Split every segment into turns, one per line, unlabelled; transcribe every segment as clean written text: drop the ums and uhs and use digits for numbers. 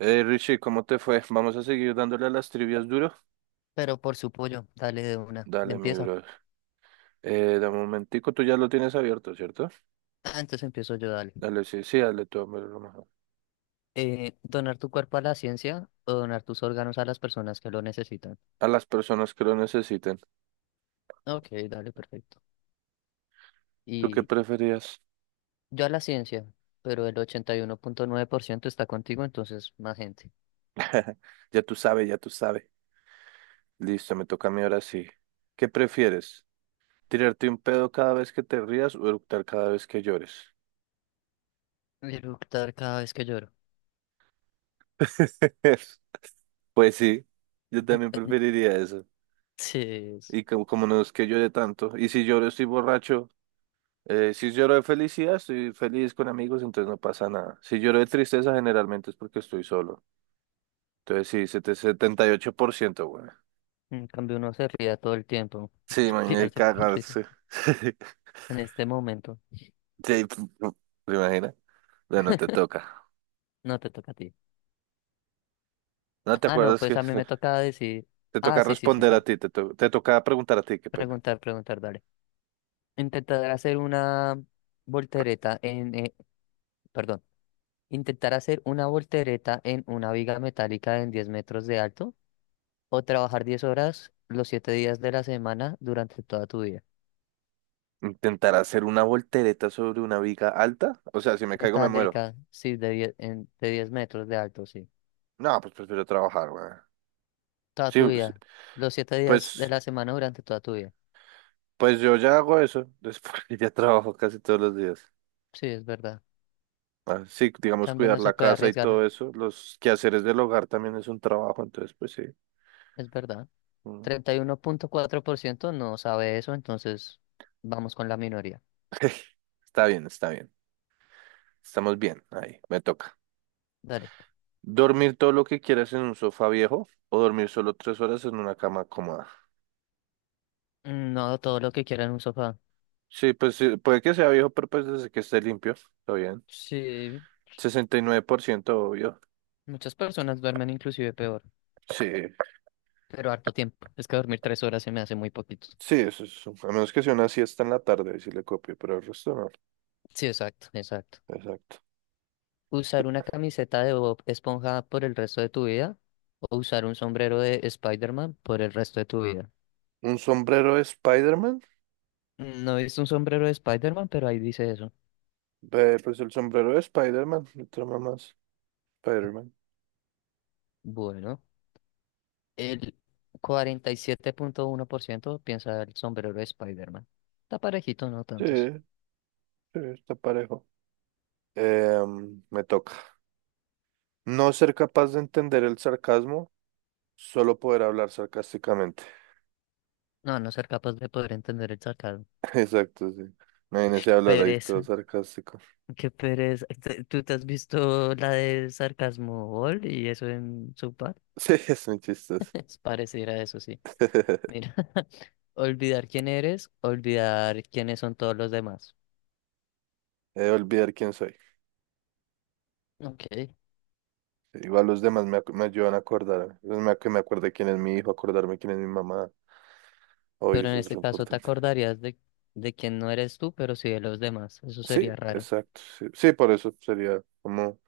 Richie, ¿cómo te fue? Vamos a seguir dándole a las trivias duro.
Pero por su pollo, dale de una.
Dale, mi
Empieza.
bro. De momentico, tú ya lo tienes abierto, ¿cierto?
Ah, entonces empiezo yo, dale.
Dale, sí, sí, dale tú, hombre, lo mejor.
Donar tu cuerpo a la ciencia o donar tus órganos a las personas que lo necesitan.
A las personas que lo necesiten.
Ok, dale, perfecto.
¿Tú qué
Y
preferías?
yo a la ciencia, pero el 81,9% está contigo, entonces más gente.
Ya tú sabes, ya tú sabes. Listo, me toca a mí ahora sí. ¿Qué prefieres? ¿Tirarte un pedo cada vez que te rías o eructar cada vez que llores?
Eructar cada vez que lloro.
Pues sí, yo también preferiría eso.
Sí, es-
Y como no es que llore tanto. Y si lloro estoy borracho. Si lloro de felicidad, estoy feliz con amigos, entonces no pasa nada. Si lloro de tristeza, generalmente es porque estoy solo. Entonces sí, 7- 78%, güey.
en cambio uno se ría todo el tiempo.
Sí, imagínate
Tirarse por el río.
cagarse.
En este momento,
Sí, ¿te imaginas? Bueno, te toca.
no te toca a ti.
¿No te
Ah, no,
acuerdas
pues
que
a mí me toca decir.
te
Ah,
toca
sí, sí, sí,
responder a
sí.
ti? Te toca preguntar a ti, qué pena.
Preguntar, preguntar, dale. Intentar hacer una voltereta perdón, intentar hacer una voltereta en una viga metálica en 10 metros de alto o trabajar 10 horas los 7 días de la semana durante toda tu vida.
¿Intentar hacer una voltereta sobre una viga alta? O sea, si me caigo me muero.
Metálica, sí, de 10 metros de alto, sí.
No, pues prefiero trabajar, güey.
Toda
Sí,
tu
sí,
vida. Los 7 días
pues,
de la semana durante toda tu vida.
pues yo ya hago eso. Después ya trabajo casi todos los días.
Sí, es verdad.
Ah, sí, digamos,
Cambio
cuidar
no se
la
puede
casa y
arriesgar,
todo eso. Los quehaceres del hogar también es un trabajo, entonces, pues sí.
es verdad.
uno-
31,4% no sabe eso, entonces vamos con la minoría.
Está bien, está bien. Estamos bien, ahí, me toca.
Dale.
¿Dormir todo lo que quieras en un sofá viejo o dormir solo tres horas en una cama cómoda?
No, todo lo que quiera en un sofá.
Sí, pues sí, puede que sea viejo, pero pues desde que esté limpio, está bien.
Sí,
69% obvio.
muchas personas duermen inclusive peor,
Sí,
pero harto tiempo. Es que dormir 3 horas se me hace muy poquito.
sí, eso es. A menos que sea una siesta en la tarde, si le copio, pero el resto no.
Sí, exacto, exacto.
Exacto.
¿Usar una camiseta de Bob Esponja por el resto de tu vida? ¿O usar un sombrero de Spider-Man por el resto de tu vida?
¿Un sombrero de Spider-Man?
No es un sombrero de Spider-Man, pero ahí dice eso.
Ve, pues el sombrero de Spider-Man, otra mamá. Spider-Man.
Bueno, el 47,1% piensa el sombrero de Spider-Man. Está parejito, no
Sí,
tantos.
sí, está parejo. Me toca. No ser capaz de entender el sarcasmo, solo poder hablar sarcásticamente.
No, a no ser capaz de poder entender el sacado.
Exacto, sí. Imagínese hablar ahí todo
Pereza.
sarcástico.
Qué pereza. ¿Tú te has visto la de Sarcasmo Ball y eso en su par?
Sí, es muy chistoso.
Es pareciera a eso, sí. Mira, olvidar quién eres, olvidar quiénes son todos los demás.
Olvidar quién soy.
Ok.
Igual los demás me ayudan a acordarme. Es más que me acuerde quién es mi hijo, acordarme quién es mi mamá. Oye,
Pero en
eso es
este
lo
caso te
importante.
acordarías de quién no eres tú, pero sí de los demás. Eso
Sí,
sería raro.
exacto. Sí, sí, por eso sería como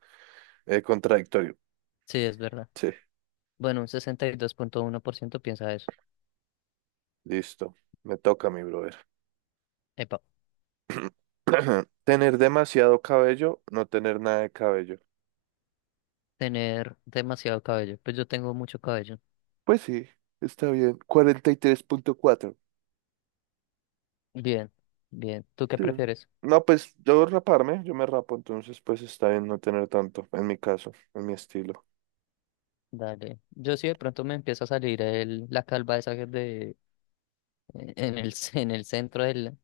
contradictorio.
Sí, es verdad.
Sí,
Bueno, un 62,1% piensa eso.
listo. Me toca, mi brother.
Epa,
Tener demasiado cabello, no tener nada de cabello.
tener demasiado cabello. Pues yo tengo mucho cabello.
Pues sí, está bien. 43,4.
Bien, bien. ¿Tú qué
Sí.
prefieres?
No, pues yo raparme, yo me rapo, entonces pues está bien no tener tanto, en mi caso, en mi estilo.
Dale. Yo sí de pronto me empieza a salir el, la calva esa que es de en el, en el centro del,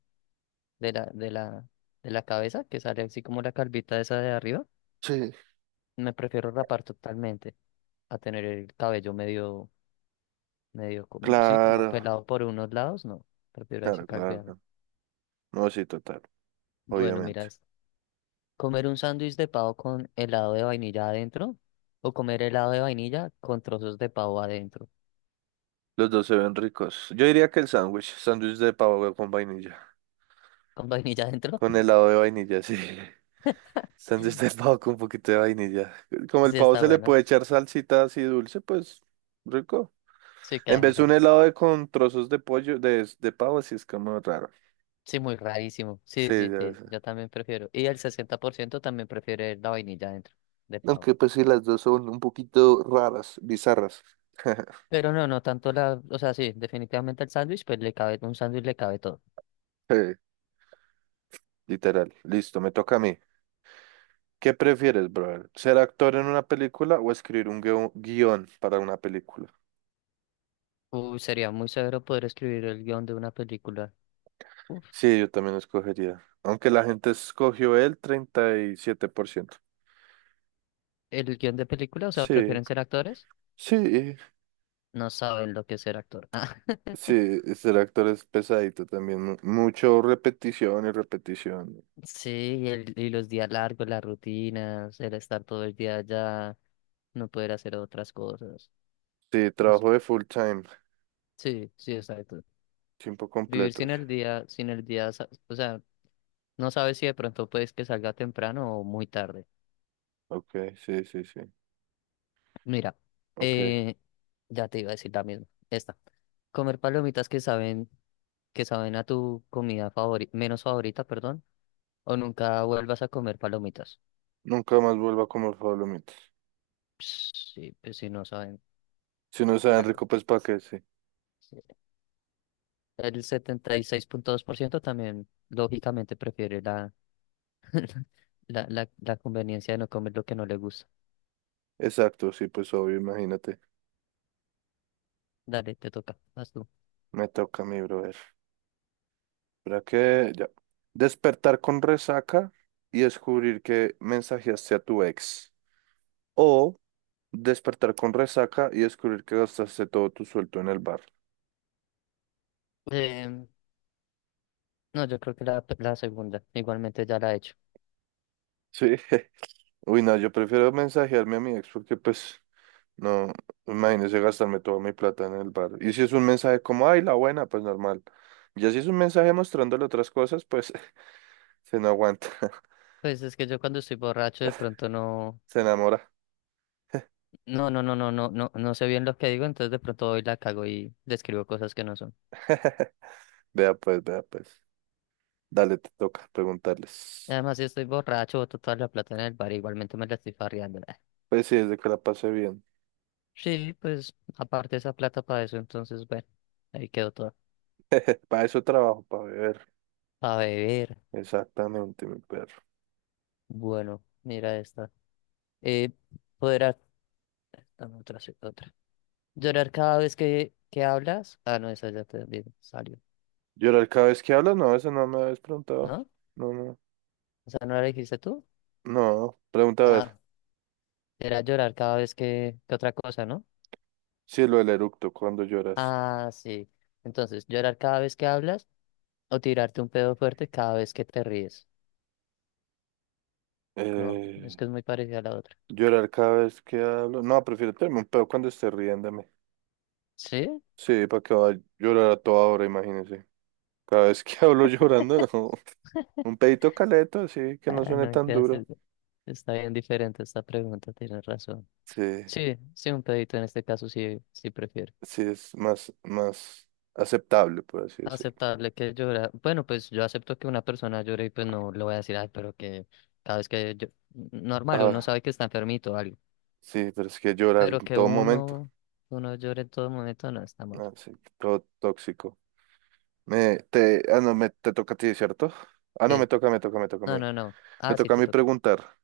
de la, de la, de la cabeza, que sale así como la calvita esa de arriba.
Sí,
Me prefiero rapar totalmente a tener el cabello medio, medio, sí, como
claro,
pelado por unos lados, no. Prefiero ahí sí
claro,
calvearlo.
claro. No, sí, total,
Bueno, mira,
obviamente.
es comer un sándwich de pavo con helado de vainilla adentro o comer helado de vainilla con trozos de pavo adentro.
Los dos se ven ricos. Yo diría que el sándwich de pavo con vainilla,
Con vainilla adentro,
con helado de vainilla, sí. Sándwich de pavo con un poquito de vainilla. Como el
sí
pavo
está
se le
bueno.
puede echar salsita así dulce, pues rico.
Sí
En
queda
vez de un
mejor.
helado de con trozos de pollo, de pavo, sí es como raro.
Sí, muy rarísimo.
Sí,
Sí, sí,
ya
sí, yo
sé.
también prefiero. Y el 60% también prefiere la vainilla dentro del pavo.
Aunque pues sí, las dos son un poquito raras, bizarras.
Pero no, no tanto la, o sea, sí, definitivamente el sándwich, pues le cabe, un sándwich le cabe todo.
Sí, literal. Listo, me toca a mí. ¿Qué prefieres, brother? ¿Ser actor en una película o escribir un guión para una película?
Uy, sería muy severo poder escribir el guión de una película. Uf,
Sí, yo también escogería. Aunque la gente escogió el 37%.
el guión de película, o sea,
Sí,
¿prefieren ser actores?
sí,
No saben lo que es ser actor. Ah,
sí, ser actor es pesadito también. Mucho repetición y repetición.
sí, y, el, y los días largos, las rutinas, el estar todo el día allá, no poder hacer otras cosas.
Sí,
No sé.
trabajo de full time.
Sí, sí, exacto.
Tiempo
Vivir sin
completos.
el día, sin el día, o sea, no sabes si de pronto puedes que salga temprano o muy tarde.
Ok, sí, sí, sí.
Mira,
Ok.
eh, ya te iba a decir la misma. Esta. Comer palomitas que saben a tu comida favorita, menos favorita, perdón, o nunca vuelvas a comer palomitas.
Nunca más vuelva a comer Pablomitas.
Sí, pues si no saben.
Si no
A
saben
la co-
rico, pues para qué, sí.
sí. El 76,2% también, lógicamente, prefiere la, la conveniencia de no comer lo que no le gusta.
Exacto, sí, pues obvio, imagínate.
Dale, te toca, vas tú.
Me toca a mí, brother. ¿Para qué? Ya. Despertar con resaca y descubrir que mensajeaste a tu ex. O despertar con resaca y descubrir que gastaste todo tu sueldo en el bar.
Em, no, yo creo que la segunda, igualmente ya la he hecho.
Sí. Uy, no, yo prefiero mensajearme a mi ex porque pues no, imagínese gastarme toda mi plata en el bar. Y si es un mensaje como, ay, la buena, pues normal. Ya si es un mensaje mostrándole otras cosas, pues se no aguanta,
Pues es que yo cuando estoy borracho de pronto no,
se enamora.
no, no, no, no, no, no, no sé bien lo que digo, entonces de pronto hoy la cago y describo cosas que no son.
Vea pues, vea pues. Dale, te toca preguntarles.
Y además, si estoy borracho, boto toda la plata en el bar, igualmente me la estoy farreando. Ah,
Pues sí, desde que la pasé bien.
sí, pues aparte esa plata para eso, entonces bueno, ahí quedó todo.
Para eso trabajo, para beber.
Para beber,
Exactamente, mi perro.
bueno, mira esta. Eh, poder, ac- ah, no, otra, sí, otra. Llorar cada vez que, hablas. Ah, no, esa ya salió,
¿Llorar cada vez que hablas? No, eso no me habías preguntado.
¿no?
No, no.
¿Esa no la dijiste tú?
No, pregunta a
Ah,
ver.
era llorar cada vez que, otra cosa, ¿no?
Sí, ¿lo del eructo, cuando lloras?
Ah, sí. Entonces, llorar cada vez que hablas o tirarte un pedo fuerte cada vez que te ríes. No, es
Eh...
que es muy parecida a la otra.
Llorar cada vez que hablo. No, prefiero tenerme un pedo cuando esté riéndome.
¿Sí?
Sí, para que vaya a llorar a toda hora, imagínese. Cada vez que hablo llorando, no. Un pedito caleto, así que no
Ah,
suene
no,
tan
mentiras,
duro.
está bien diferente esta pregunta, tienes razón.
Sí,
Sí, sí, un pedito en este caso sí, sí prefiero.
sí, es más, más aceptable, por así decirlo.
Aceptable que llora. Bueno, pues yo acepto que una persona llore y pues no le voy a decir, ay, pero que cada vez que yo... Normal, uno
Ah,
sabe que está enfermito o algo.
sí, pero es que llorar
Pero
en
que
todo momento.
uno, uno llore en todo momento no está mal.
Ah, sí, todo tóxico. Me, te, ah, no, me, te toca a ti, ¿cierto? Ah, no, me
Sí.
toca, me toca, me toca a
No,
mí.
no, no.
Me
Ah, sí,
toca a
te
mí
toca.
preguntar.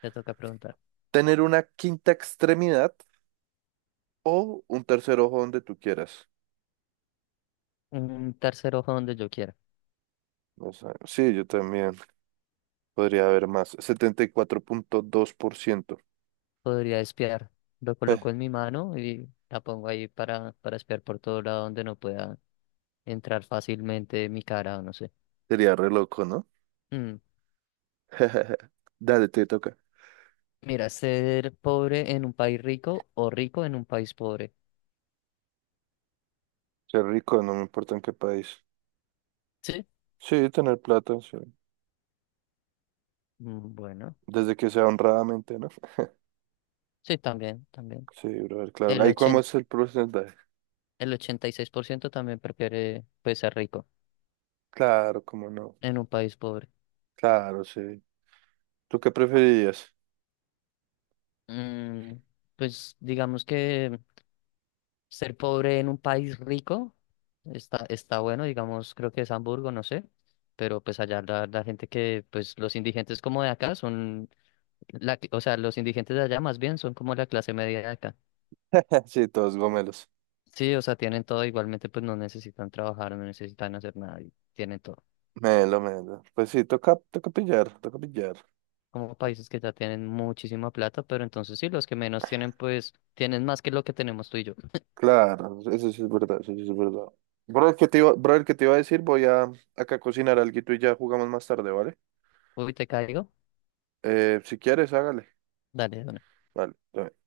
Te toca preguntar.
¿Tener una quinta extremidad o un tercer ojo donde tú quieras?
Un tercer ojo donde yo quiera.
O sea, sí, yo también podría haber más. 74,2%.
Podría espiar. Lo
Eh,
coloco en mi mano y la pongo ahí para espiar por todo lado donde no pueda entrar fácilmente mi cara o no sé.
Sería re loco, ¿no?
Mm,
Dale, te toca.
Mira, ser pobre en un país rico o rico en un país pobre.
Ser rico, no me importa en qué país.
Sí.
Sí, tener plata, sí.
Bueno,
Desde que sea honradamente, ¿no?
sí, también, también.
Sí, brother, claro.
El
Ahí cómo
80,
es el porcentaje.
el 86% también prefiere pues ser rico
Claro, cómo no.
en un país pobre.
Claro, sí. ¿Tú qué preferirías?
Mm, pues digamos que... Ser pobre en un país rico está, está bueno, digamos, creo que es Hamburgo, no sé, pero pues allá la, la gente que, pues los indigentes como de acá son, la, o sea, los indigentes de allá más bien son como la clase media de acá.
Sí, todos gomelos.
Sí, o sea, tienen todo, igualmente pues no necesitan trabajar, no necesitan hacer nada y tienen todo.
Melo, melo. Pues sí, toca, toca pillar, toca pillar.
Como países que ya tienen muchísima plata, pero entonces sí, los que menos tienen pues tienen más que lo que tenemos tú y yo.
Claro, eso sí es verdad, eso sí es verdad. Brother, ¿qué te iba, brother, ¿qué te iba a decir? Voy a acá a cocinar algo y ya jugamos más tarde, ¿vale?
Uy, te caigo.
Si quieres, hágale.
Dale, de una.
Vale. Está bien.